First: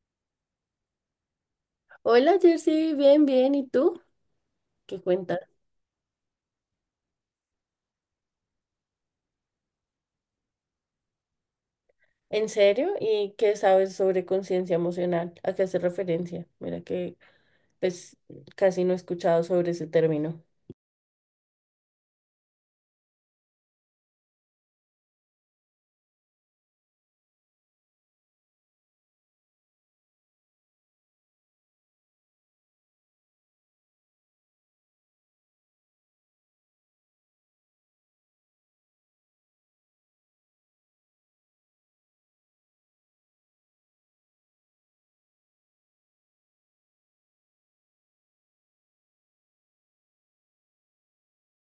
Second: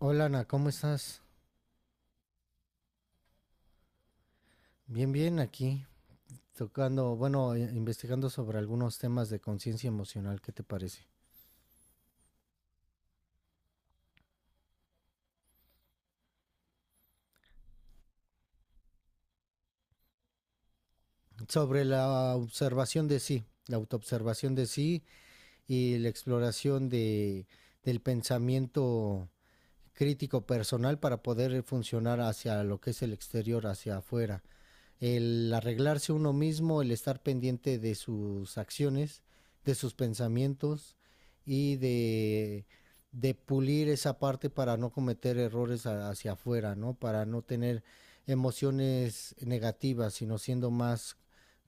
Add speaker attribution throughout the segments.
Speaker 1: Hola Ana, ¿cómo estás?
Speaker 2: Hola Jersey, bien, bien. ¿Y tú? ¿Qué
Speaker 1: Bien, bien,
Speaker 2: cuentas?
Speaker 1: aquí tocando, bueno, investigando sobre algunos temas de conciencia emocional, ¿qué te parece?
Speaker 2: ¿En serio? ¿Y qué sabes sobre conciencia emocional? ¿A qué hace referencia? Mira que pues casi no he escuchado sobre ese término.
Speaker 1: Sobre la observación de sí, la autoobservación de sí y la exploración del pensamiento crítico personal para poder funcionar hacia lo que es el exterior, hacia afuera. El arreglarse uno mismo, el estar pendiente de sus acciones, de sus pensamientos y de pulir esa parte para no cometer errores hacia afuera, ¿no? Para no tener emociones negativas, sino siendo más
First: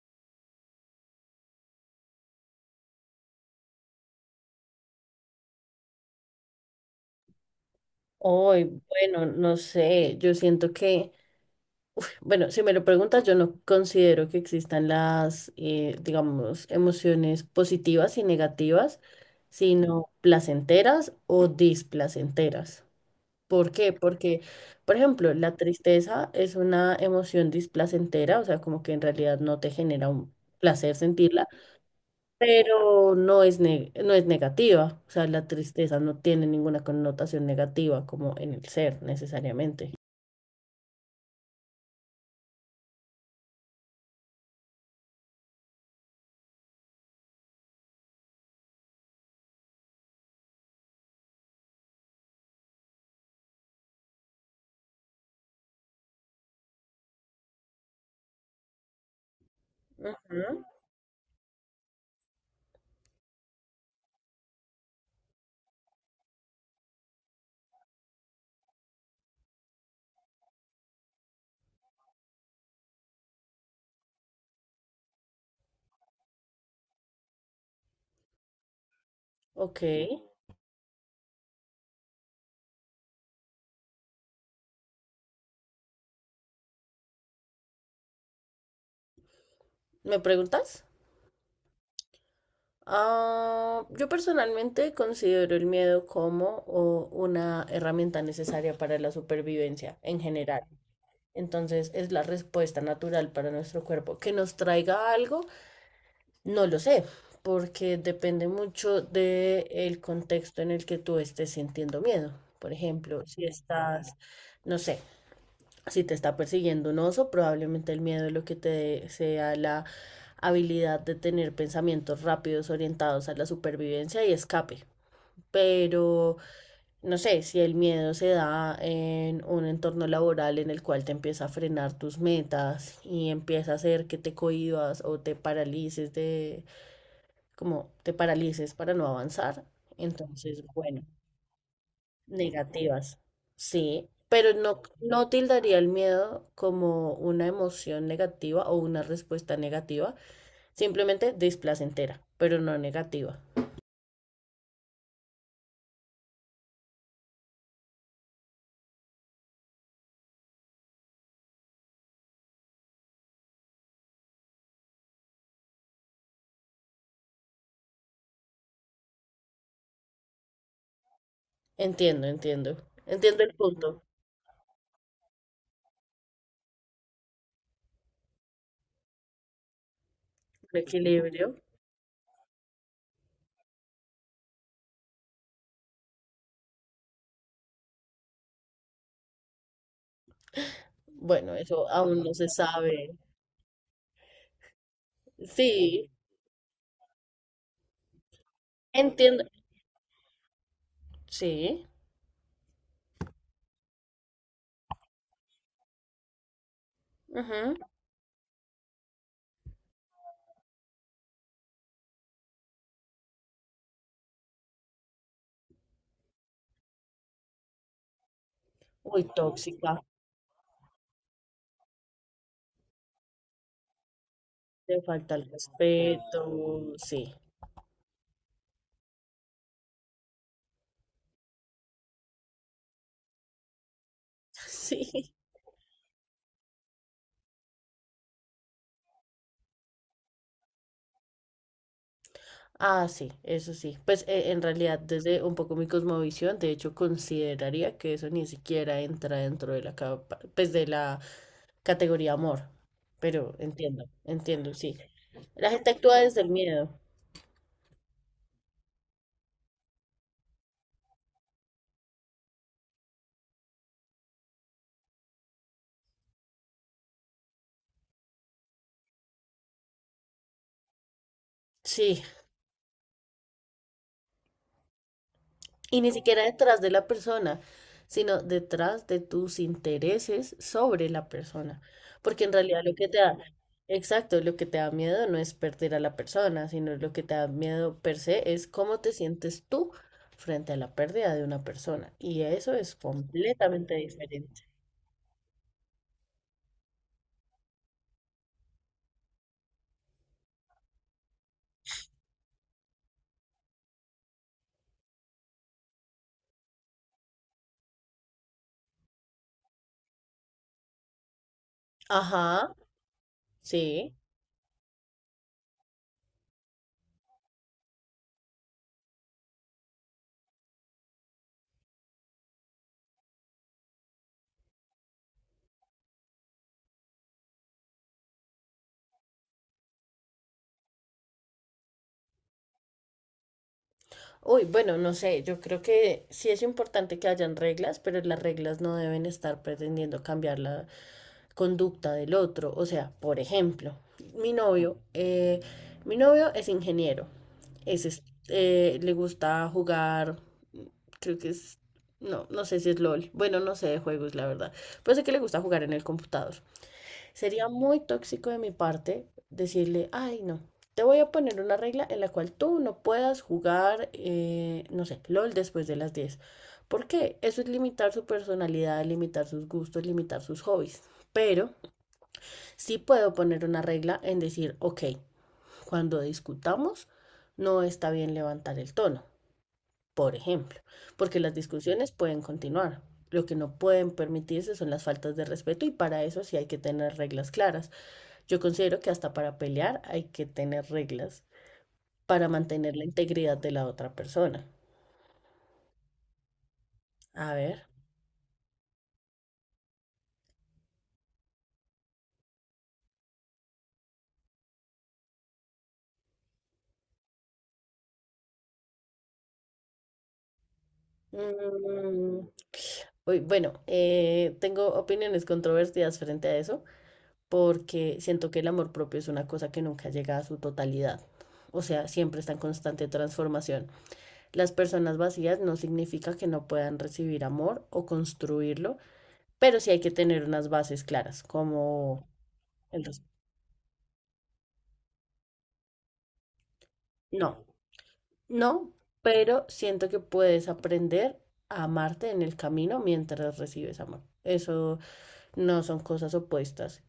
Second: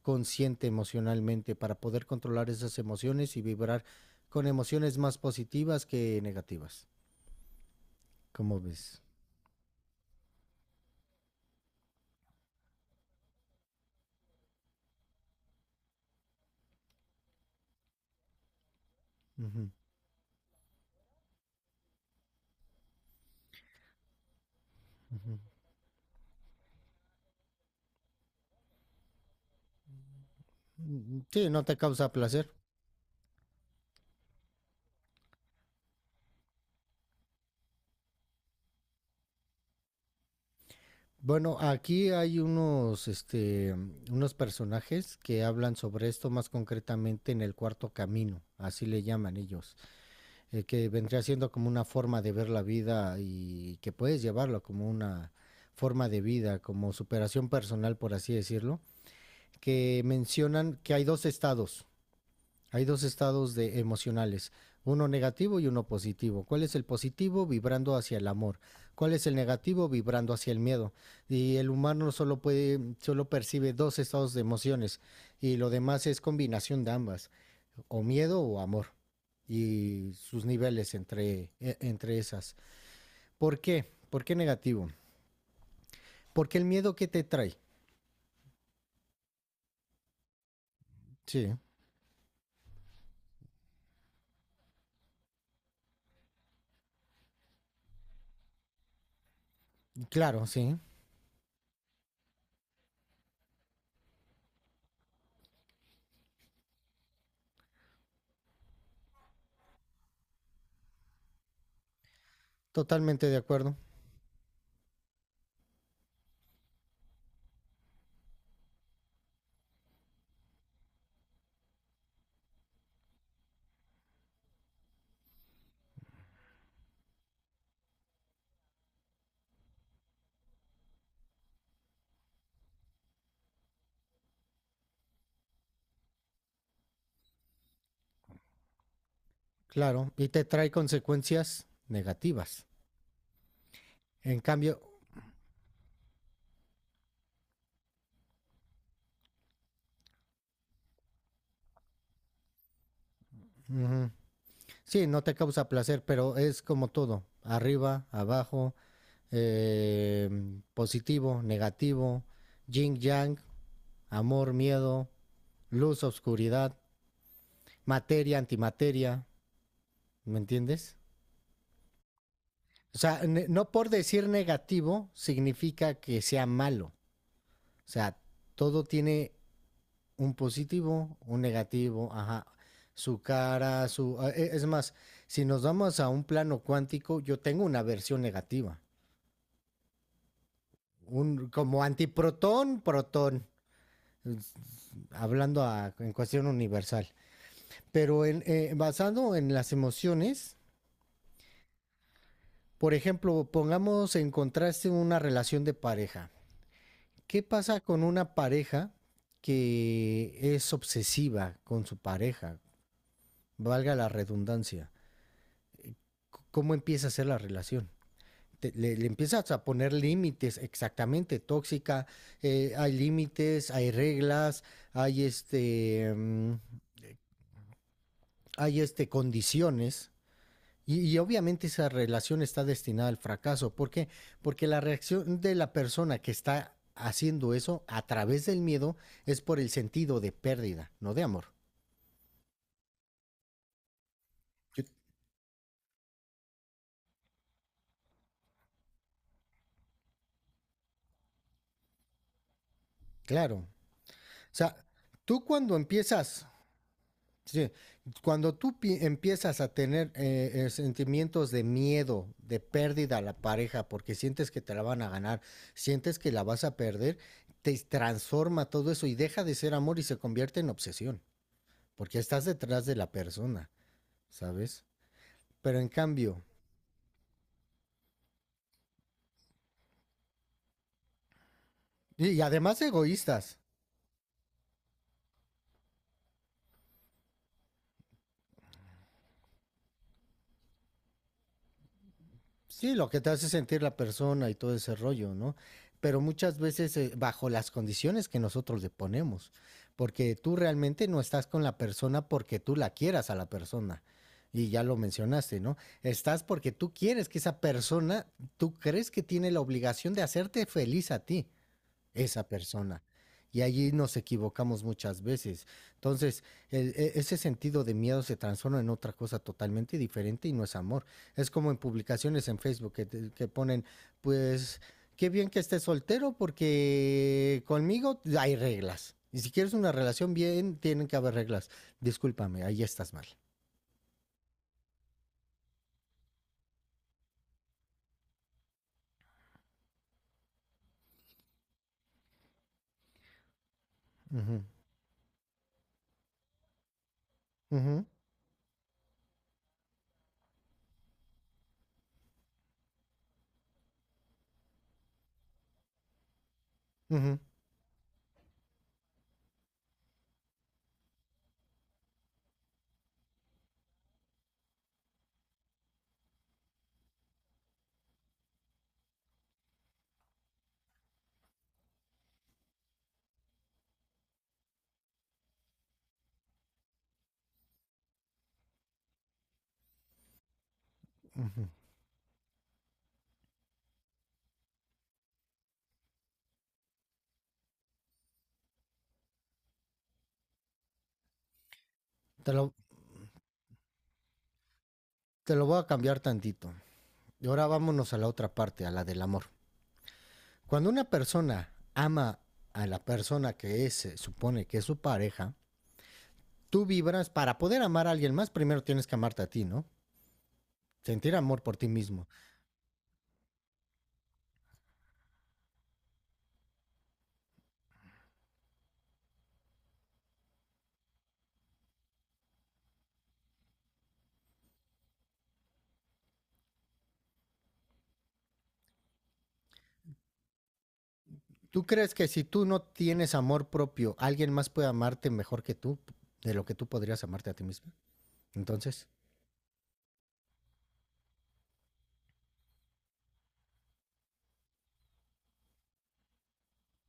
Speaker 1: consciente emocionalmente, para poder controlar esas emociones y vibrar con emociones más positivas que negativas. ¿Cómo
Speaker 2: Hoy,
Speaker 1: ves?
Speaker 2: bueno, no sé, yo siento que, bueno, si me lo preguntas, yo no considero que existan las, digamos, emociones positivas y negativas,
Speaker 1: Ujú,
Speaker 2: sino placenteras o displacenteras. ¿Por qué? Porque, por ejemplo,
Speaker 1: ujú.
Speaker 2: la tristeza es una emoción displacentera, o sea, como que en realidad no te genera un placer
Speaker 1: Mm, sí,
Speaker 2: sentirla,
Speaker 1: no te causa placer.
Speaker 2: pero no es negativa, o sea, la tristeza no tiene ninguna connotación negativa como en el ser necesariamente.
Speaker 1: Bueno, aquí hay unos, unos personajes que hablan sobre esto más concretamente en el cuarto camino, así le llaman ellos, que vendría siendo como una forma de ver la vida y que puedes llevarlo como una forma de vida, como superación personal, por así decirlo, que
Speaker 2: Ujú.
Speaker 1: mencionan que hay dos estados de emocionales, uno negativo y uno positivo. ¿Cuál es el positivo? Vibrando hacia el amor. ¿Cuál es el negativo? Vibrando hacia el miedo. Y el humano solo percibe dos estados de emociones y lo demás es combinación de ambas, o miedo o amor
Speaker 2: Ok,
Speaker 1: y sus niveles entre esas. ¿Por qué? ¿Por qué negativo? Porque el miedo que te trae.
Speaker 2: ¿me preguntas?
Speaker 1: Sí,
Speaker 2: Ah, yo personalmente considero el miedo como o, una herramienta necesaria para la supervivencia en
Speaker 1: claro,
Speaker 2: general.
Speaker 1: sí,
Speaker 2: Entonces, ¿es la respuesta natural para nuestro cuerpo que nos traiga algo? No lo sé, porque depende mucho del contexto en el que tú estés sintiendo miedo. Por ejemplo,
Speaker 1: totalmente de
Speaker 2: si
Speaker 1: acuerdo.
Speaker 2: estás, no sé, si te está persiguiendo un oso, probablemente el miedo lo que te dé sea la habilidad de tener pensamientos rápidos orientados a la supervivencia y escape. Pero no sé, si el miedo se da en un entorno laboral en el cual te empieza a frenar tus metas y empieza a hacer que te cohibas o te paralices de, como te paralices para no avanzar,
Speaker 1: Claro, y te
Speaker 2: entonces,
Speaker 1: trae
Speaker 2: bueno,
Speaker 1: consecuencias negativas.
Speaker 2: negativas, sí,
Speaker 1: En
Speaker 2: pero
Speaker 1: cambio,
Speaker 2: no, no tildaría el miedo como una emoción negativa o una respuesta negativa, simplemente displacentera, pero no negativa.
Speaker 1: ujú, sí, no te causa placer, pero es como todo, arriba, abajo, eh, positivo, negativo, yin yang, amor, miedo, luz, oscuridad, materia, antimateria, ¿me entiendes?
Speaker 2: Entiendo, entiendo.
Speaker 1: O sea,
Speaker 2: Entiendo el
Speaker 1: no por
Speaker 2: punto.
Speaker 1: decir negativo significa que sea malo. O sea, todo tiene un
Speaker 2: El
Speaker 1: positivo, un
Speaker 2: equilibrio.
Speaker 1: negativo, ajá, su cara, su... Es más, si nos vamos a un plano cuántico, yo tengo una versión negativa, un,
Speaker 2: Bueno,
Speaker 1: como
Speaker 2: eso aún no se
Speaker 1: antiprotón,
Speaker 2: sabe.
Speaker 1: protón, es- hablando
Speaker 2: Sí,
Speaker 1: en cuestión universal. Pero en, basado
Speaker 2: entiendo.
Speaker 1: en las emociones,
Speaker 2: Sí.
Speaker 1: por ejemplo, pongamos en contraste una relación de pareja. ¿Qué
Speaker 2: Ujú.
Speaker 1: pasa con una pareja que es obsesiva con su pareja? Valga la redundancia. ¿Cómo empieza a ser la relación? Le
Speaker 2: Muy
Speaker 1: empiezas a poner
Speaker 2: tóxica.
Speaker 1: límites, exactamente, tóxica, hay límites, hay reglas,
Speaker 2: Le
Speaker 1: hay
Speaker 2: falta el
Speaker 1: este, mm,
Speaker 2: respeto. Sí.
Speaker 1: hay este, condiciones. Y obviamente esa relación está destinada al fracaso. ¿Por qué? Porque la
Speaker 2: Sí.
Speaker 1: reacción de la persona que está haciendo eso a través del miedo es por el sentido de pérdida, no de amor.
Speaker 2: Ah, sí, eso sí. Pues en
Speaker 1: Yo-
Speaker 2: realidad, desde un poco mi cosmovisión, de hecho, consideraría que eso ni siquiera entra dentro de pues de la categoría amor. Pero
Speaker 1: Claro. O
Speaker 2: entiendo, entiendo,
Speaker 1: sea,
Speaker 2: sí.
Speaker 1: tú
Speaker 2: La
Speaker 1: cuando
Speaker 2: gente actúa desde
Speaker 1: empiezas
Speaker 2: el miedo.
Speaker 1: sí, cuando empiezas a tener sentimientos de miedo, de pérdida a la pareja, porque sientes que te la van a ganar, sientes que la vas a perder, te transforma todo eso y deja de ser amor y se convierte en obsesión, porque
Speaker 2: Sí.
Speaker 1: estás detrás de la persona, ¿sabes? Pero en
Speaker 2: Y ni
Speaker 1: cambio,
Speaker 2: siquiera detrás de la persona, sino detrás de tus intereses sobre la persona.
Speaker 1: y
Speaker 2: Porque en
Speaker 1: además
Speaker 2: realidad lo que te da,
Speaker 1: egoístas,
Speaker 2: exacto, lo que te da miedo no es perder a la persona, sino lo que te da miedo per se es cómo te sientes tú frente a la pérdida de una persona. Y eso
Speaker 1: sí,
Speaker 2: es
Speaker 1: lo que te hace sentir
Speaker 2: completamente
Speaker 1: la persona y
Speaker 2: diferente.
Speaker 1: todo ese rollo, ¿no? Pero muchas veces bajo las condiciones que nosotros le ponemos, porque tú realmente no estás con la persona porque tú la quieras a la persona. Y ya lo mencionaste, ¿no? Estás porque tú quieres que esa persona, tú crees que tiene la obligación de hacerte feliz a ti esa
Speaker 2: Ajá,
Speaker 1: persona. Y allí
Speaker 2: sí.
Speaker 1: nos equivocamos muchas veces. Entonces, ese sentido de miedo se transforma en otra cosa totalmente diferente y no es amor. Es como en publicaciones en Facebook que, que ponen, pues, qué bien que estés soltero porque conmigo hay reglas. Y si quieres una relación bien, tienen que haber reglas. Discúlpame, ahí estás mal.
Speaker 2: Uy, bueno, no sé, yo creo que sí es importante que hayan reglas, pero las reglas no deben estar pretendiendo cambiar la conducta del otro. O sea, por ejemplo, mi
Speaker 1: Ujú,
Speaker 2: novio, eh, mi novio es ingeniero,
Speaker 1: ujú,
Speaker 2: es, es- le gusta jugar, mm, creo que es, no, no sé si es LOL, bueno, no sé de juegos, la verdad, pero sé que le gusta jugar en el computador.
Speaker 1: ujú,
Speaker 2: Sería muy tóxico de mi parte decirle, ay, no, te voy a poner una regla en la cual tú no puedas jugar, no sé, LOL después de las diez. ¿Por qué? Eso es limitar su personalidad, limitar sus gustos, limitar sus hobbies. Pero sí puedo poner una regla en decir, ok, cuando discutamos, no está bien levantar el tono, por ejemplo, porque las
Speaker 1: ujú.
Speaker 2: discusiones pueden continuar. Lo que no pueden permitirse son las faltas de respeto y para eso sí hay que tener reglas claras. Yo considero que hasta para pelear hay que tener reglas para
Speaker 1: Te lo,
Speaker 2: mantener la integridad de la otra persona.
Speaker 1: te lo voy a cambiar tantito. Y
Speaker 2: A
Speaker 1: ahora
Speaker 2: ver.
Speaker 1: vámonos a la otra parte, a la del amor. Cuando una persona ama a la persona que es, se supone que es su pareja, tú vibras para poder amar a alguien más, primero tienes que amarte a ti, ¿no? Sentir amor por ti mismo.
Speaker 2: mm, uy, bueno, tengo opiniones controvertidas frente a eso porque siento que el amor propio es una cosa que nunca llega a su totalidad. O sea, siempre está en constante transformación. Las personas vacías no significa que no puedan recibir amor o construirlo, pero sí hay que tener unas bases claras,
Speaker 1: ¿Tú crees que
Speaker 2: como
Speaker 1: si tú no
Speaker 2: el respeto.
Speaker 1: tienes amor propio, alguien más puede amarte mejor que tú, de lo que tú podrías amarte a ti
Speaker 2: No.
Speaker 1: mismo?
Speaker 2: No,
Speaker 1: Entonces,
Speaker 2: pero siento que puedes aprender a amarte en el camino mientras recibes amor. Eso no son cosas opuestas.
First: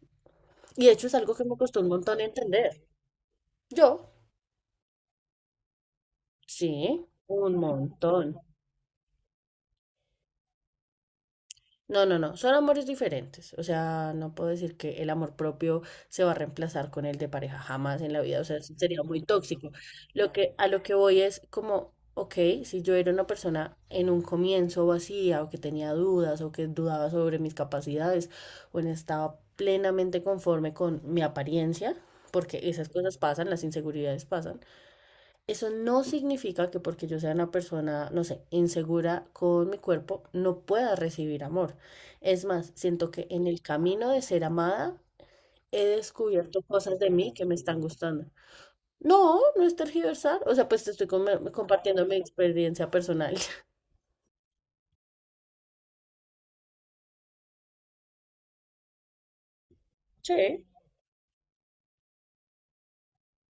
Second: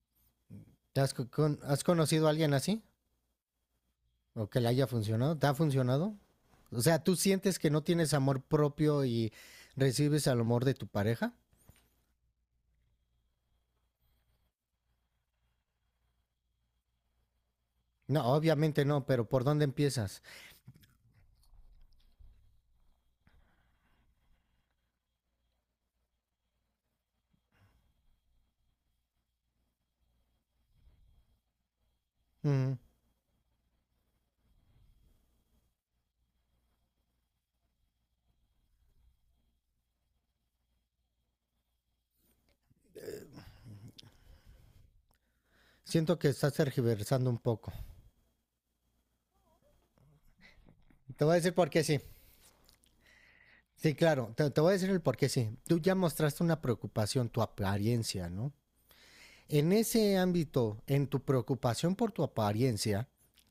Speaker 2: Y de
Speaker 1: ¿te
Speaker 2: hecho
Speaker 1: has,
Speaker 2: es algo que me costó
Speaker 1: has
Speaker 2: un montón
Speaker 1: conocido a alguien así?
Speaker 2: entender. Yo,
Speaker 1: ¿O que le haya funcionado? ¿Te ha funcionado? O sea,
Speaker 2: sí,
Speaker 1: ¿tú
Speaker 2: un
Speaker 1: sientes que no tienes
Speaker 2: montón.
Speaker 1: amor propio y recibes el amor de tu pareja?
Speaker 2: No, no, no, son amores diferentes. O sea, no puedo decir que el amor propio se va a reemplazar con el de pareja jamás en la
Speaker 1: No,
Speaker 2: vida. O sea, eso
Speaker 1: obviamente
Speaker 2: sería
Speaker 1: no,
Speaker 2: muy
Speaker 1: pero ¿por dónde
Speaker 2: tóxico.
Speaker 1: empiezas?
Speaker 2: Lo que, a lo que voy es como, ok, si yo era una persona en un comienzo vacía o que tenía dudas o que dudaba sobre mis capacidades o no estaba plenamente conforme con mi apariencia, porque
Speaker 1: Mm,
Speaker 2: esas cosas pasan, las inseguridades pasan, eso no significa que porque yo sea una persona, no sé, insegura con mi cuerpo, no pueda recibir amor. Es más, siento que en el camino de ser amada he
Speaker 1: siento que estás
Speaker 2: descubierto cosas de
Speaker 1: tergiversando
Speaker 2: mí
Speaker 1: un
Speaker 2: que me
Speaker 1: poco.
Speaker 2: están gustando. No, no es tergiversar. O sea, pues
Speaker 1: Te voy a decir por qué sí.
Speaker 2: compartiendo mi experiencia personal.
Speaker 1: Sí, claro, te voy a decir el por qué sí. Tú ya mostraste una preocupación, tu apariencia, ¿no? En ese
Speaker 2: Sí.
Speaker 1: ámbito, en tu preocupación por tu apariencia,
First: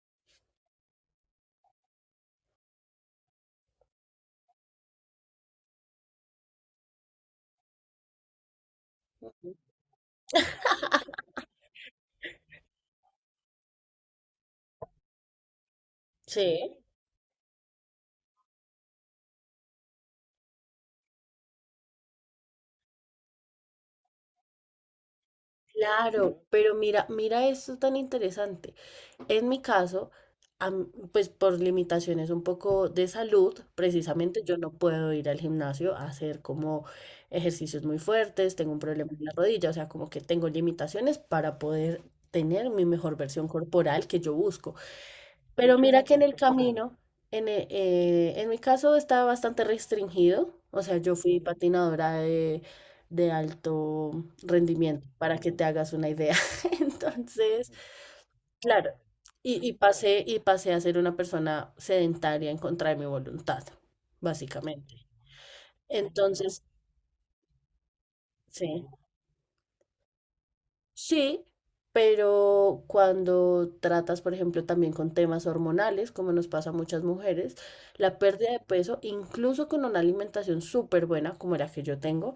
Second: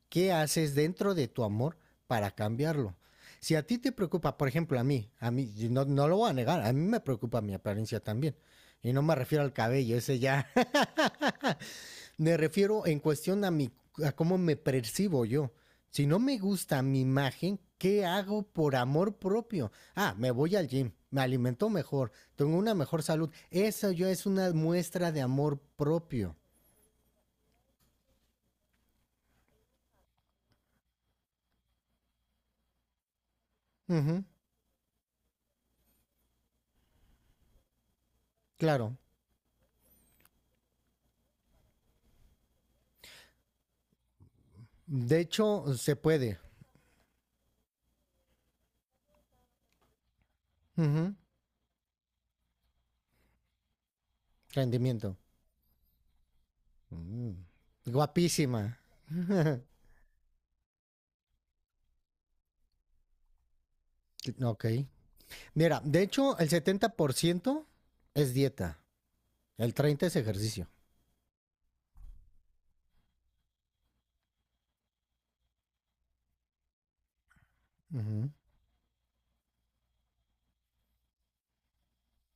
Speaker 1: ¿qué haces dentro de tu amor para cambiarlo? Si a ti te preocupa, por ejemplo, a mí, no, no lo voy a negar, a mí me preocupa mi apariencia también. Y no me refiero al cabello, ese ya Me refiero en cuestión a, mi, a cómo me percibo yo. Si no me
Speaker 2: Sí.
Speaker 1: gusta mi imagen, ¿qué hago por amor propio? Ah, me voy al gym, me alimento mejor, tengo una mejor salud. Eso ya es una muestra de amor propio.
Speaker 2: Claro, pero mira, mira esto tan interesante. En mi caso, pues por limitaciones un poco de salud,
Speaker 1: Ujú,
Speaker 2: precisamente yo no puedo ir al gimnasio a hacer como ejercicios muy fuertes, tengo un
Speaker 1: claro.
Speaker 2: problema en la rodilla, o sea, como que tengo limitaciones para poder tener mi mejor versión corporal que yo busco.
Speaker 1: De hecho,
Speaker 2: Pero
Speaker 1: se
Speaker 2: mira que en el
Speaker 1: puede.
Speaker 2: camino, en mi caso estaba bastante restringido, o sea,
Speaker 1: Ujú,
Speaker 2: yo fui patinadora de alto rendimiento,
Speaker 1: rendimiento.
Speaker 2: para que te hagas una idea.
Speaker 1: Mm,
Speaker 2: Entonces...
Speaker 1: guapísima.
Speaker 2: Claro, y pasé a ser una persona sedentaria en contra de mi voluntad,
Speaker 1: Ok.
Speaker 2: básicamente.
Speaker 1: Mira, de hecho, el
Speaker 2: Entonces,
Speaker 1: 70% es dieta,
Speaker 2: sí,
Speaker 1: el 30% es ejercicio.
Speaker 2: sí, pero cuando tratas, por ejemplo, también con temas hormonales, como nos pasa a muchas mujeres, la
Speaker 1: Ujú,
Speaker 2: pérdida de peso, incluso con una alimentación súper buena, como la que yo tengo,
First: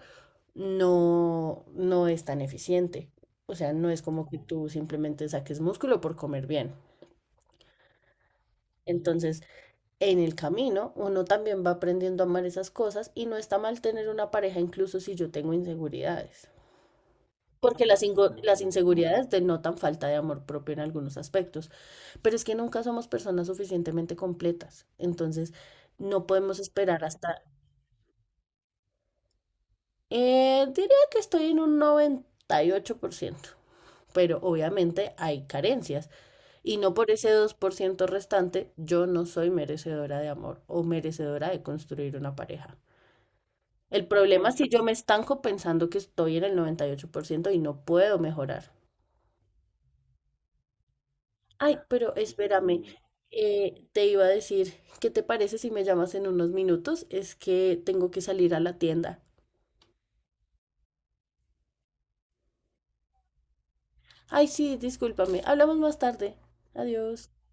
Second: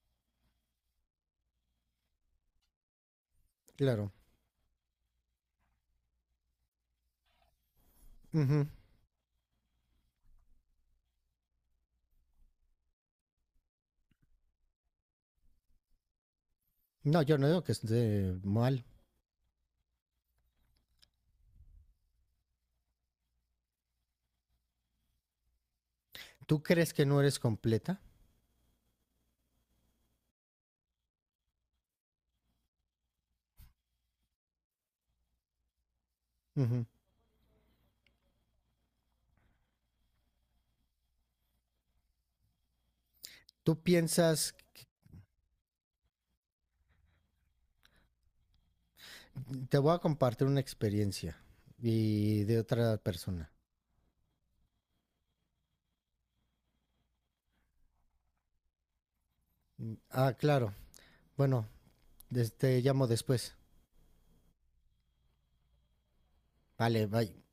Speaker 2: no, no es tan eficiente. O sea, no es
Speaker 1: claro.
Speaker 2: como que tú simplemente saques músculo por comer bien.
Speaker 1: Ujú.
Speaker 2: Entonces, en el camino uno también va aprendiendo a amar esas cosas y no está mal tener una pareja incluso si yo tengo inseguridades.
Speaker 1: No, yo no digo que
Speaker 2: Porque
Speaker 1: esté
Speaker 2: las
Speaker 1: mal.
Speaker 2: inseguridades denotan falta de amor propio en algunos aspectos, pero es que nunca somos personas suficientemente completas. Entonces, no podemos
Speaker 1: Tú crees
Speaker 2: esperar
Speaker 1: que no eres
Speaker 2: hasta...
Speaker 1: completa.
Speaker 2: diría que estoy en un 98%, pero obviamente hay carencias y
Speaker 1: Ujú.
Speaker 2: no por ese 2% restante yo no soy merecedora de amor o merecedora de construir una pareja.
Speaker 1: Tú
Speaker 2: El problema
Speaker 1: piensas,
Speaker 2: es si yo me estanco pensando que estoy en el 98% y 8% y no puedo mejorar.
Speaker 1: te voy a compartir una experiencia
Speaker 2: Ay, pero
Speaker 1: y de
Speaker 2: espérame,
Speaker 1: otra persona.
Speaker 2: te iba a decir, ¿qué te parece si me llamas en unos minutos? Es que tengo que salir a la tienda.
Speaker 1: Mm, ah, claro. Bueno, te llamo después.
Speaker 2: Ay, sí, discúlpame, hablamos más tarde.
Speaker 1: Vale,
Speaker 2: Adiós.
Speaker 1: bye.